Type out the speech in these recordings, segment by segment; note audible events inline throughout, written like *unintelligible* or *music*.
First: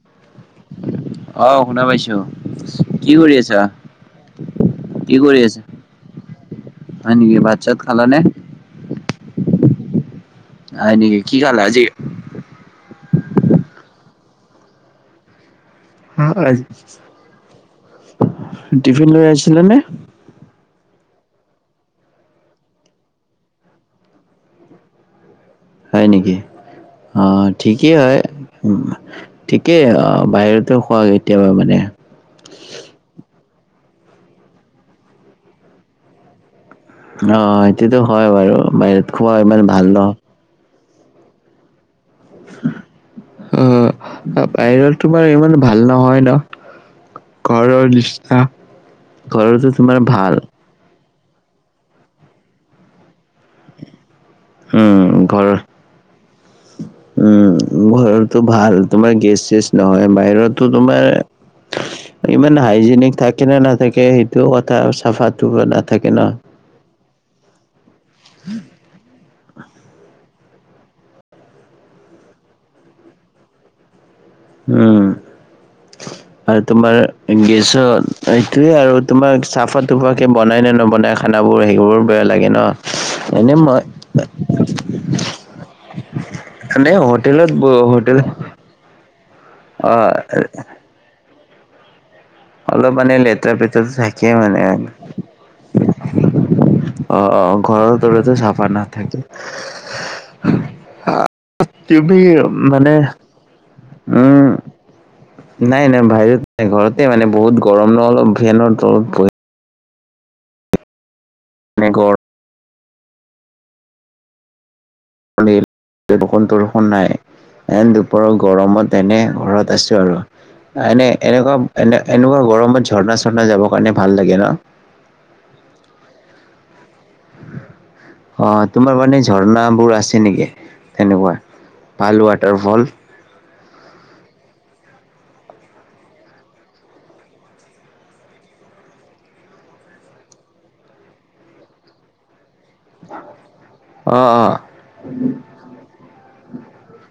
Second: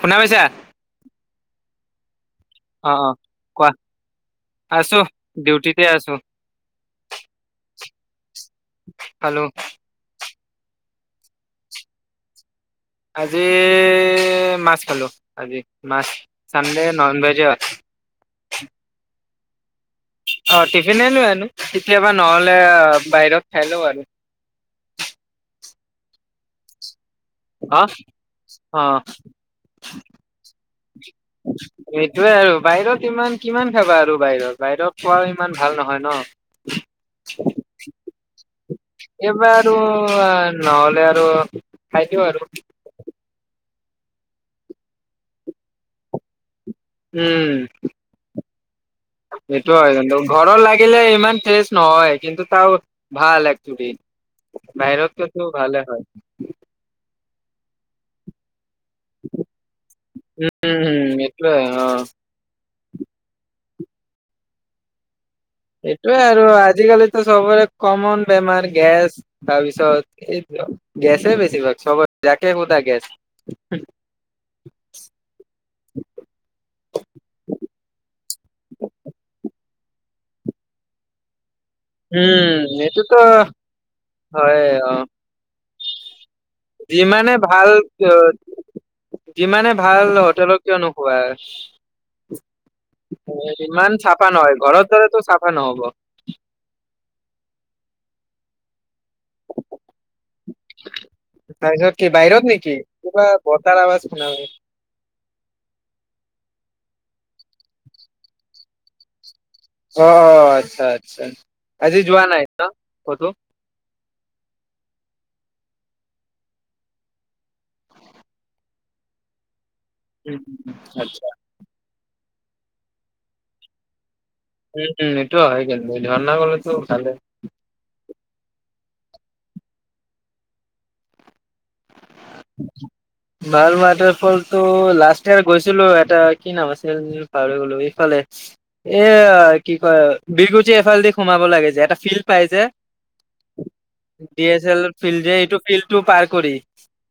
শুনা পাইছা? অহ শুনা পাইছোঁ। অ অ কোৱা আছো কি কৰি আছা ডিউটিতে আছো। হয় নেকি ভাত চাত খালানে? খালোঁ। হয় নেকি কি খালা আজি? আজি মাছ খালোঁ আজি। মাছ হ আ চানডে নন ভেজে হয় টিফিন লৈ আহিছিলা নে? অ টিফিনে লৈ আনো কেতিয়াবা নহলে অ বাহিৰত খাই লওঁ আৰু। হয় নেকি অ অ', ঠিকেই হয় ঠিকেই অ বাহিৰত এই তয়ে আৰু বাহিৰত ইমান কিমান খাবা আৰু বাহিৰত বাহিৰত খোৱা ইমান ভাল নহয় ন। অ, সেইটোটো হয় বাৰু। বাহিৰত খোৱা এইবাৰ ইমান আৰু ভাল ন নহ'লে আৰু খাই দিওঁ আৰু। অ, বাহিৰত তোমাৰ ইমান ভাল নহয় ন? উম ঘৰৰ নিচিনা ঘৰতো সেইটো হয় তোমাৰ জান, ভাল ঘৰৰ লাগিলে ইমান টেষ্ট নহয় কিন্তু ভাল একচি উম বাহিৰত কিন্তু ঘৰৰ ভালে হয়। উম, হয়। তাটো ভাল তোমাৰ গেছ- চেছ নহয়, বাহিৰতো উম, তোমাৰ হুম, এইটোয়ে অ', ইমান হাইজেনিক থাকে নে নাথাকে সেইটো কথা চাফাত এইটোৱে আৰু আজিকালিতো চবৰে কমন বেমাৰ গেছ। তাৰপিছত গেছে বেছিভাগ চবতে, যাকে সুধা গেছ। উম। আৰু তোমাৰ গেছত এইটোয়ে আৰু তোমাৰ চাফা তাফাকে বনাই নে নবনাই খানাবোৰ সেইবোৰ বেয়া লাগে উম, এইটোতো ন এনেই মই হয়, অ। এনে যিমানে হোটেলত ভাল, হোটেল যিমানে অ ভাল হোটেলত কিয়নো হয়। অলপ মানে লেতেৰা পেতেৰা ইমান থাকে চাফা নহয়, মানে ঘৰ দৰেটো চাফা নহ'ব। অ- অ, ঘৰৰ দৰেটো চাফা নাথাকে। *unintelligible* তাৰপিছত তি কি বাহিৰত নেকি মানে, কিবা বতাৰ আৱাজ শুনা পাই উম। নাই- নাই বাহিৰত নাই, ঘৰতে মানে বহুত গৰম ন অলপ ফেনৰ তলত বহি অ, আতচ্ছা, আতচ্ছা, মানে আজি গৰম যোৱা নাই কতো? শুনি এনেই বৰষুণ চৰখুন নাই। সেন দুপৰৰ গৰমত এনে ঘৰত আছোঁ। আৰু উম, উম, এনে- আচ্ছা, এনেকুৱা, এনে- এনেকুৱা গৰমত ঝৰ্ণা- চৰ্ণা যাবৰ কাৰণে ভাল লাগে ন? উম, এইটো হয়, ঝৰ্ণা গলেটো ভালে। *unintelligible* অ, তোমাৰ মানে ঝৰ্ণাবোৰ আছে নেকি? তেনেকুৱা ভাল ৱাটাৰ ফ'ল। ভাল ৱাটাৰ ফ'লতটো লাষ্ট ইয়াৰ গৈছিলোঁ। এটা কি নাম আছিল। পাৰ হৈ গ'লো। এইফালে আহি এ কি কয়, বিহগুটি এফালে দি সোমাব লাগে যে, এটা ফিল্ড পাই যে। অ অ ড এছ এল ফিল্ড যে, এইটো ফিল্ডটো পাৰ কৰি।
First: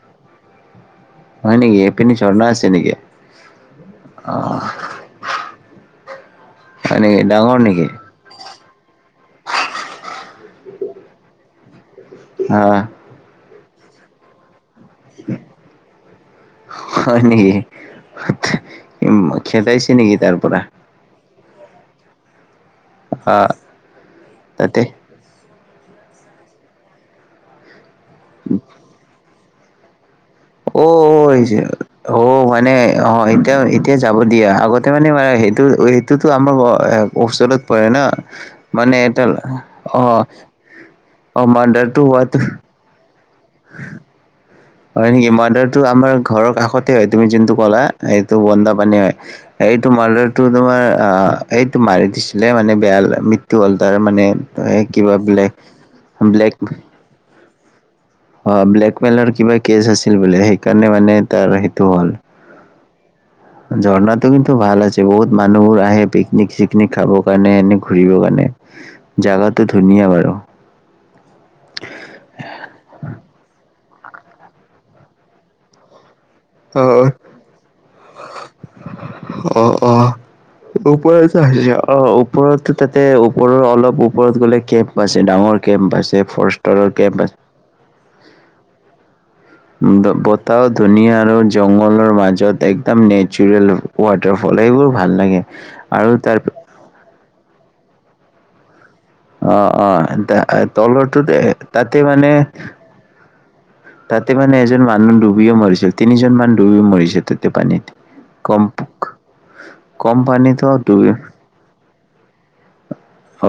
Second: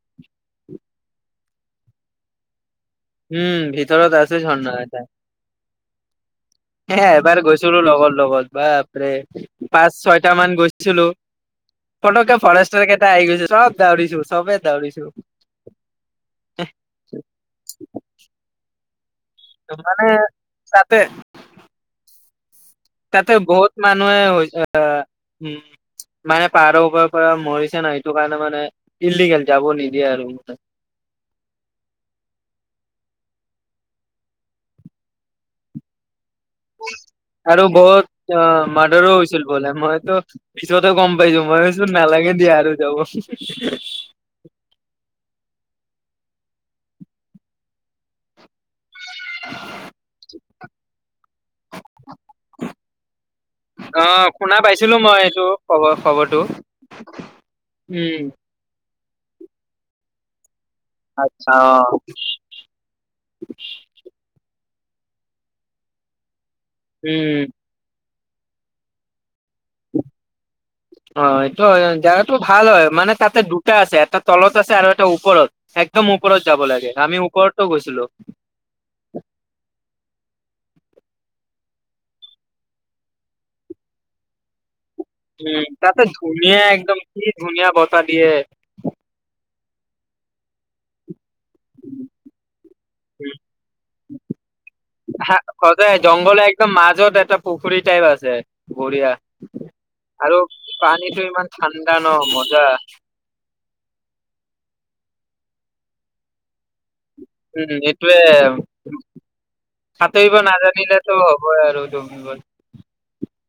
*inaudible* হয় নেকি, সেইপিনে ঝৰ্ণা আছে নেকে? উম, ভিতৰত আছে ঝৰ্ণা এটা। হয় হে নেকি এবাৰ ডাঙৰ গৈছিলোঁ নেকি লগৰ লগত। বাপৰে পাঁচ, চয়টা মান গৈছিলোঁ। ফটকে অ ফৰেষ্টৰ কেইটা আহি গৈছে, চব দৌৰিছোঁ, চবে দৌৰিছোঁ। হয় নেকি? মই তাৰ মানে, তাতে। তাতে আহ বহুত মানুহে শুইছে, তাতে হা উম, মানে পাহাৰৰ ওপৰৰ পৰা মৰিছে ন, এইটো কাৰণে মানে ইলিগেল। যাব নিদিয়ে আৰু। অ', অ', আহিছে অ', মানে অ', এতিয়া- এতিয়া যাব দিয়া, আগতে মানে সেইটো সেইটো আমাৰ ওচৰত আৰু পৰে ন, বহুত অ মানে মাৰ্ডাৰো এটাৰ হৈছিল বোলে মইতো অ'। পিছতে গ'ম অ পাইছোঁ, মই ভাবিছোঁ মাৰ্ডাৰটো নালাগে হোৱাটো দিয়া আৰু যাব। *inaudible* হয় নেকি? মাদাৰটো আমাৰ ঘৰৰ কাষতে হয়, তুমি জোনটো ক'লা সেইটো বন্দা পানী হয়। এইটো মাদাৰটো তোমাৰ অ', এইটো মাৰি দিছিলে মানে বেয়া টো হ'ল তাৰ মানে কিব ব্লেক ক খবৰটো, ব্লেক উম। অ', ব্লেকমেইলৰ কিবা কেছ আছিল বোলে, সেইকাৰণে মানে আচ্ছা তাৰ সেইটো অ। হ'ল। ঝৰ্ণাাটো কিন্তু ভাল আছে, বহুত মানুহবোৰ আহে পিকনিক চিকনিক খাব উম কাৰণে। এনে ঘূৰিব কাৰনে জগতো ধুনীয়া বাৰু। অ', এইটো হয়। জেগাটো ভাল হয়, মানে তাতে দুটা আছে এটা তলত আছে, আৰু এটা ওপৰত। একদম ওপৰত যাব লাগে, অ', আমি ওপৰতো গৈছিলো। অ', অ'। ওপৰতো আছে অ', ওপৰতো তাতে ওপৰত অলপ ওপৰত গ'লে কে ম্প আছে ডাঙৰ উম কেম্প আছে, ফৰেষ্টৰ কেম্প আছে। এটা দিয়ে। উম, বতাহো ধুনীয়া আৰু জংঘলৰ মাজত একদম নেচাৰেল ৱাটাৰ ফ'ল, সেইবোৰ ভাল হা লাগে। আৰু তাৰ জংঘলৰ একদম মাজত এটা পুখুৰী টাইপ আছে বঢ়িয়া। অ', অ', আৰু তা পানীটো তলৰটোত ইমান ঠাণ্ডা তাতে ন মানে মজা তাতে মানে এজন মানুহ ডুবিও মৰিছিল তিনিজন মানুহ ডুবি মৰিছে। উম পানীত সেইটোৱে, কম কম সাঁতুৰিব পানীতো ডুবি নাজানিলেতো হ'ব আৰু ডুবিবৈ।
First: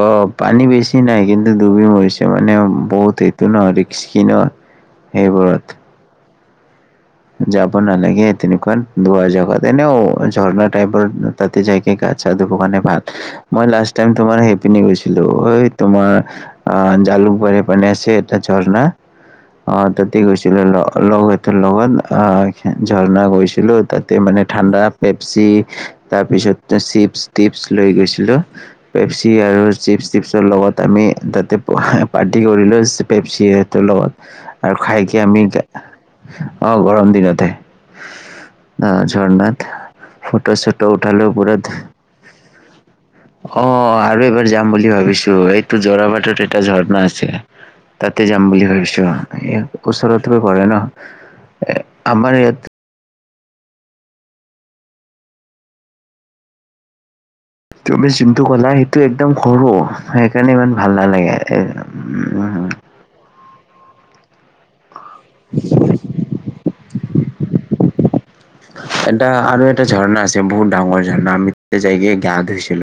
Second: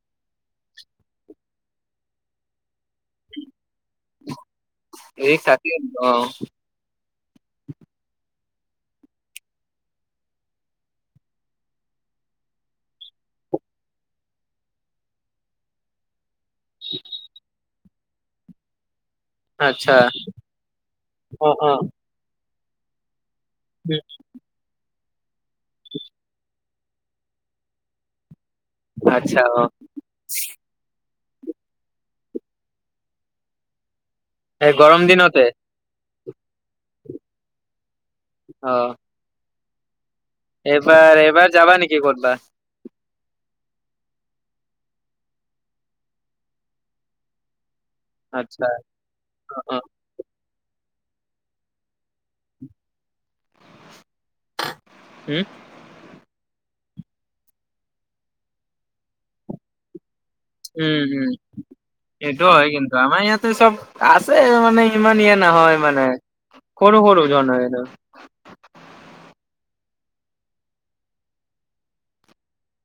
অ', পানী বেছি নাই, কিন্তু ডুবি মৰিছে মানে বহুতে হিট। তো ন ৰিস্কি ন ৰিক্স সেইবোৰত। থাকে অ'। যাব নালাগে তেনেকুৱাতে দুৰ জেগাত, এনেও ঝৰ্ণা টাইপৰ তাতে যাইকে গা চা ধুব কাৰনে ভাল। মই লাষ্ট টাইম তোমাৰ সেইপিনি গৈছিলো, এই তোমাৰ অ', জালুকবাৰী পিনে আছে এটা ঝৰ্না। অ', আচ্ছা তাতে গৈছিলো লগ-লগৰ অ কেইতাৰ অ লগত হ' ঝৰ্ণা গৈছিলো। উম, তাতে মানে ঠাণ্ডা পেপচি তাৰপিছত চিপছ টিপছ লৈ গৈছিলো। পেপচি আচ্ছা আৰু অ চিপছ টিপছৰ লগত আমি তাতে পাৰ্টি কৰিলো পেপচিটোৰ লগত এই আৰু গৰম খাইকে আমি দিনতে অ' গৰম দিনতে অ' ঝৰ্ণাত। ফটো ছটো উঠালো ওপৰত। ই ক'ত বা? অ' আৰু এবাৰ যাম বুলি ভাবিছো, এইটো জৰা বাটত এটা ঝৰ্ণা আছে? তাতে যাম আচ্ছা বুলি ভাবিছো, অ অ ওচৰত তে পৰে ন, আমাৰ ইয়াত হুম? তুমি যোনটো ক'লা সেইটো একদম সৰু। সেইকাৰণে ইমান ভাল উম উম নালাগে। সেইটো উম হয় কিন্তু আমাৰ ইয়াতে চব আছে মানে ইমান ইয়ে নহয় মানে, সৰু সৰু ঝৰ্ণা। এটা আৰু এটা ঝৰ্ণা আছে বহুত ডাঙৰ ঝৰ্ণা আমি জাইগে গা ধুইছিলো।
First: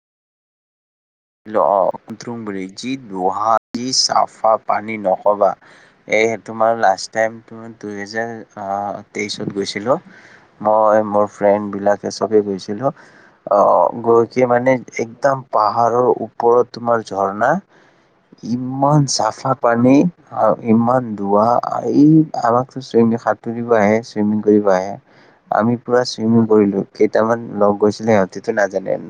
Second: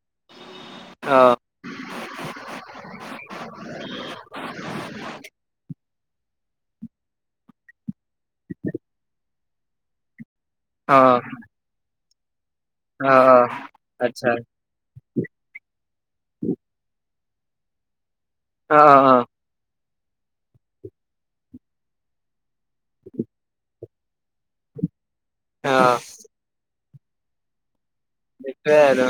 অ'। *unintelligible* চফা পানী নক'বা এই হে তোমাৰ লাষ্ট টাইম টোৰ ৰিজাল্ট আহ তেইছত গৈছিলোঁ, অ মই মোৰ ফ্ৰেণ্ডবিলাক চবে গৈছিলো, অ গৈ আচ্ছা কি মানে একদম পাহ পাহাৰৰ ওপৰত তোমাৰ ঝৰ্ণা, অ ইমান অ চাফা পানী। আৰু ইমান দুৱা এই আমাকো ছুইমিং সাঁতুৰিব আহে চুইমিং কৰিব আহে। আমি অ পুৰা চুইমিং কৰিলো, কেইটামান লগ গৈছিলে সিহত সেইটোয়ে আৰু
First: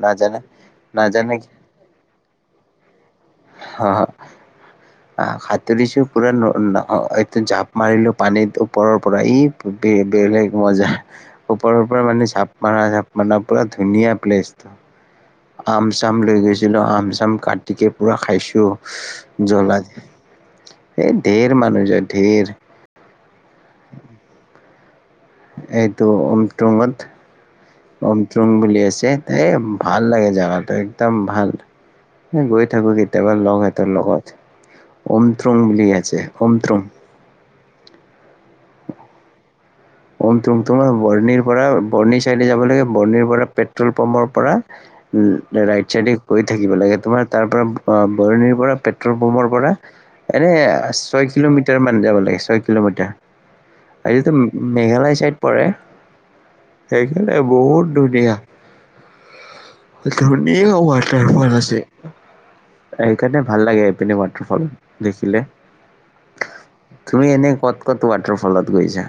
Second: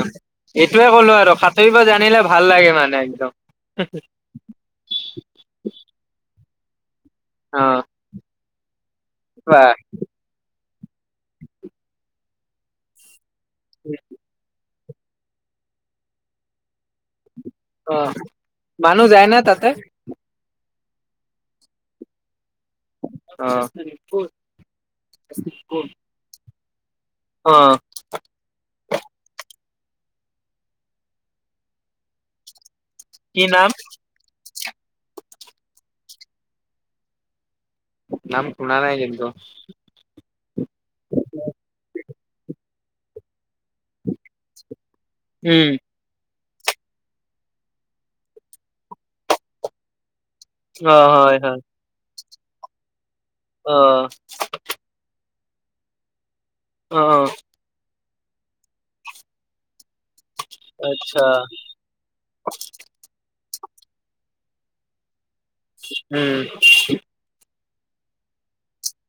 এইটোয়ে ক'লো আৰু সাঁতুৰিব জানিলে ভাল লাগে মানে একদম। হ হ, সাটোৰিচুও *inaudible* অ জাপ মাৰিলো পানীত ওপৰৰ পৰাই ই খুবে বেলেগ মজা। ওপৰৰ পৰা মানে ঝাপ মাৰা ঋপ মাৰা পুৰা ধুনীয়া প্লেচ। আম চাম লৈ গৈছিল আম চাম কাটি অ পুৰা খাইছোঁ মানুহ যায় না তাতে জলা, এই ঢেৰ মানুহ যে ঢেৰ। অ। *inaudible* এইটো অমট্ৰুংত। অ। কমট্ৰুং বুলি আছে, এই ভাল লাগে যিহেতু একদম ভাল। গৈ থাকো কেতিয়াবা কি লগ নাম হতৰ লগত, অমট্ৰুং বুলি আছে অমট্ৰুং। নাম শুনা নাই কিন্তু। ওম তুম তোমাৰ বৰ্ণিৰ পৰা বৰ্ণি চাৰিআলি যাব লাগে বৰ্ণিৰ পৰা পেট পেট্ৰল পাম্পৰ পৰা উম ৰাইট চাইডে গৈ থাকিব লাগে, তোমাৰ তাৰ পৰাৰা বৰণিৰ পৰা পেট্ৰল পম্পৰ পৰা এনে অ ছয় হয় হয় কিলোমিটাৰ মান যাব লাগে ছয় কিলোমিটাৰ, অ আজিতো মেঘলৈ ছাইড পৰে, অ সেইকাৰণে বহুত ধুনীয়া। ধুনীয়া আচ্ছা ৱাটাৰ ফল আছে। সেইকাৰনে ভাল লাগে এইপিননে ৱাটাৰ ফল দেখিলে। উম। তুমি এনেই ক'ত ক'ত ৱাটাৰফলত গৈছা?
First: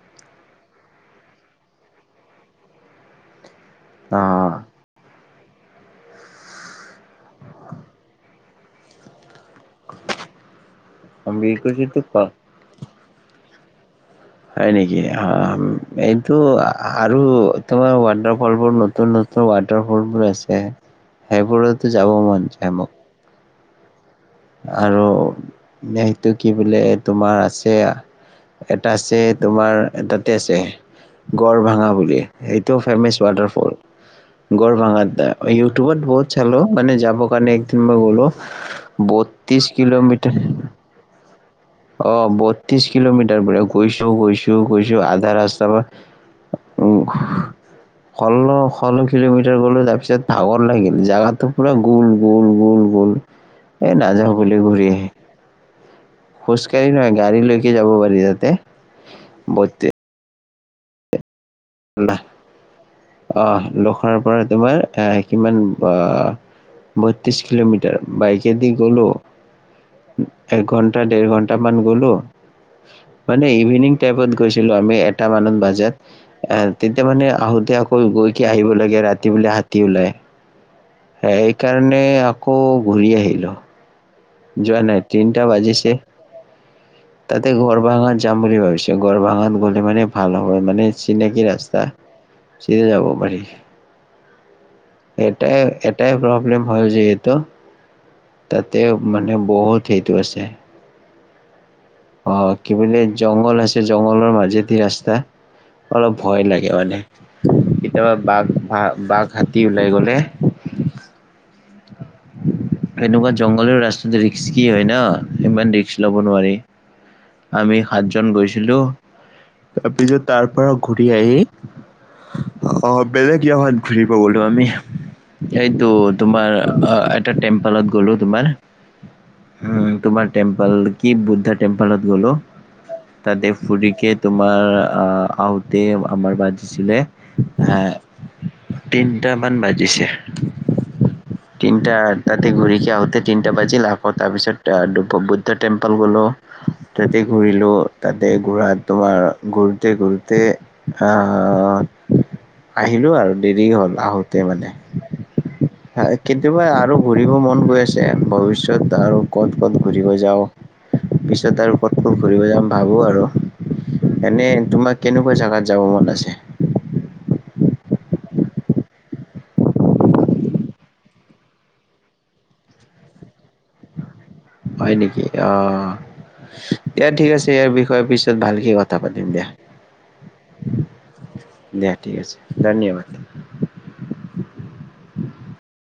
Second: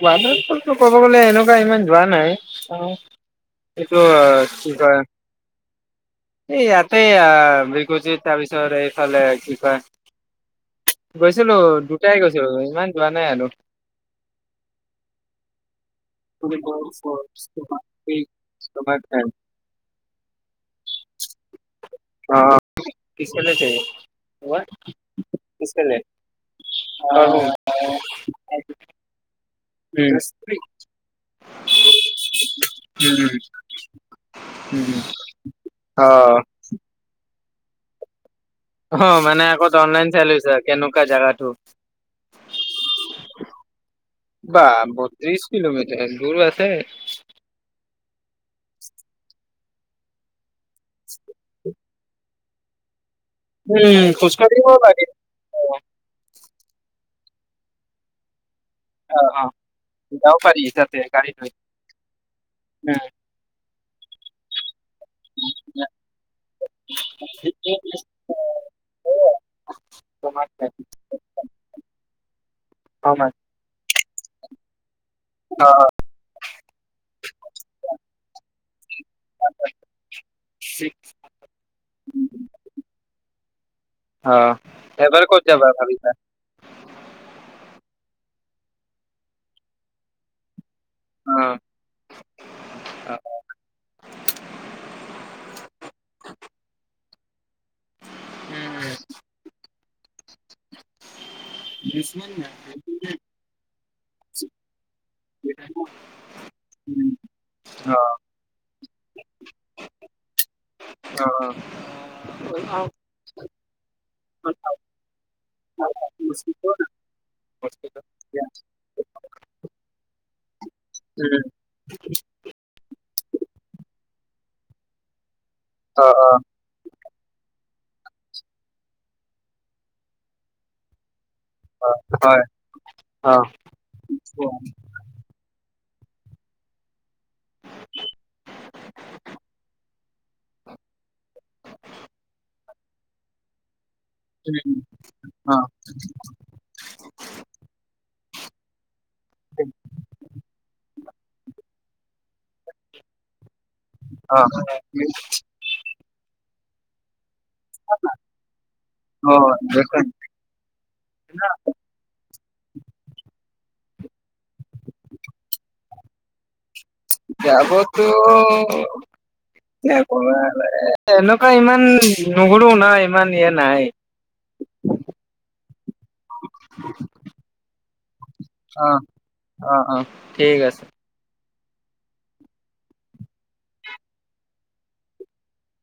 ৱাতাৰফলটো ক'ব গ'লে এনেকুৱা ইমান যোৱা নাই, চাওঁ এইটো কি কয় এই ইয়াতে বিকুতি তাৰপিছত এইফালে কি কৈ অ বিল গৈছিলো কুছিটো ক দুটাই গৈছিলো ইমান যোৱা নাই আৰু। হয় নেকি আম। এইটো আৰু তোমাৰ ৱাটাৰ ফল বোৰ নতুন নতুন ৱাটাৰ ফলবোৰ আছে। সেইবোৰতো যাব মন যায় মোক। *inaudible* আৰু সেইটো কি বোলে তোমাৰ আছে আ, এটা ছেট তোমাৰ তাতে আছে, গড় ভাঙা বুলি সেইটোও ফেমাছ ৱাটাৰফল। গৰ ভাঙাত দ ইউটিউব বহুত চালো মানে যাব কাৰণে একদিন মই গ'লো। অ মানে বত্ৰিশ আকৌ অনলাইন চাই কিলোমিটাৰ লৈছা কেনেকুৱা জাগাটো। অ বত্ৰিচ কিলোমিটাৰ বোলে গৈছো গৈছো বা গৈছো আধা বত্ৰিশ ৰাস্তা পা কিলোমিটাৰ দূৰ আছে? ষল্লষোল্ল কিলোমিটাৰ গ'লো তাৰপিছত ভাগৰ লাগিল জাগাটো। পূৰা গোল গোল গোল গোল এই উম নাযাও বুলি খোজকাঢ়িব ঘূৰি আহী। লাগে খোজকাঢ়ি নহয় গাড়ী লৈকে যাব পাৰি তাতে। অ অ বত্ৰিশ যাব পাৰি তাতে গাড়ী লৈ। উম, আহ, লোখৰাৰ পৰা তোমাৰ আহ কিমান আহ বত্ৰিশ কিলোমিটাৰ বাইকে দি গ'লো। তোমাক এক ঘন্টা দেৰ ঘন্টা মান গলো, তোমাক মানে ইভিনিং কেবত গৈছিলো আমি এটা মানত অ' বাজাত। আহ, তেতিয়া মানে আহোতে আকৌ গৈ কি আহিব লাগে ৰাতি বোলে হাতী ওলাই। সেইকাৰণে আকৌ ঘূৰি আহিলোঁ। অ, যোৱা নাই এবাৰ ক'ত তিনটা যাবা বাজিছে। ভাবিছা তাতে গৰ্ভাঙত যাম বুলি ভাবিছো, গৰভঙাত গ'লে মানে ভাল হ'ব মানে চিনাকি অ' ৰাস্তা চিধা যাব অ। পাৰি। এটাই-এটাই প্ৰব্লেম হয় যিহেটো তাতে উম মানে বহুত সেইটো আছে। *unintelligible* অ', কি বুলি জংঘল আছে, জংঘলৰ মাজেদি ৰাস্তা। অলপ ভয় লাগে মানে, অ' কেতিয়াবা বাঘ হ বাঘ হাতী ওলাই গলে অ'। এনেকুৱা জংঘলৰ ৰাস্তটো ৰিস্কি হয় ন ইমান ৰিষ্ক লব নোৱাৰি। আমি সাতজন গৈছিলো। তাৰপিছত তাৰ পৰা ঘূৰি আহি অ', বেলেগ জাত ঘূৰিব গলো আমি, এইটো তোমাৰ এটা টেম্পলত গ'লো তোমাৰ, উ তোমাৰ টেম্পল কি বুদ্ধ টেম্পেলত গ'লোঁ, তাতে ফুুৰিকে তোমাৰ আহ, আহোতে আমাৰ বাজিছিলে তিনিটামান বাজিছে। তিনটা তাতে ঘূৰিকে আহোঁতে তিনিটা বাজিল আকৌ তাৰপিছত বুদ্ধ টেম্পল গ'লোঁ। তাতে ঘূৰিলো, তাতে ঘূৰা তোমাৰ ঘুৰুতে ঘুৰুতে অ', আহিলো আৰু দেৰি হল। আহোতে মানে, কিন্তু মই আৰু ঘুৰিব মন আছে ভৱিষ্যত আৰু অঁ ক'ত ক'ত ঘূৰিব দেখোন যাওঁ পিছত আৰু ক'ত ঘুৰিব যাম ভাবো আৰু এনে তোমাৰ কেনেকুৱা জাগাত যাব মন আছে? যাবতো এনেকুৱা ইমান নগলেও নাই ইমান ইয়া নাই। হয় নেকি অ', দিয়া ঠিক আছে ইয়াৰ বিষয় পিছত ভালকে অ কথা পাতিম দিয়া। অ অ ঠিক আছে দিয়া ঠিক আছে, ধন্যবাদ।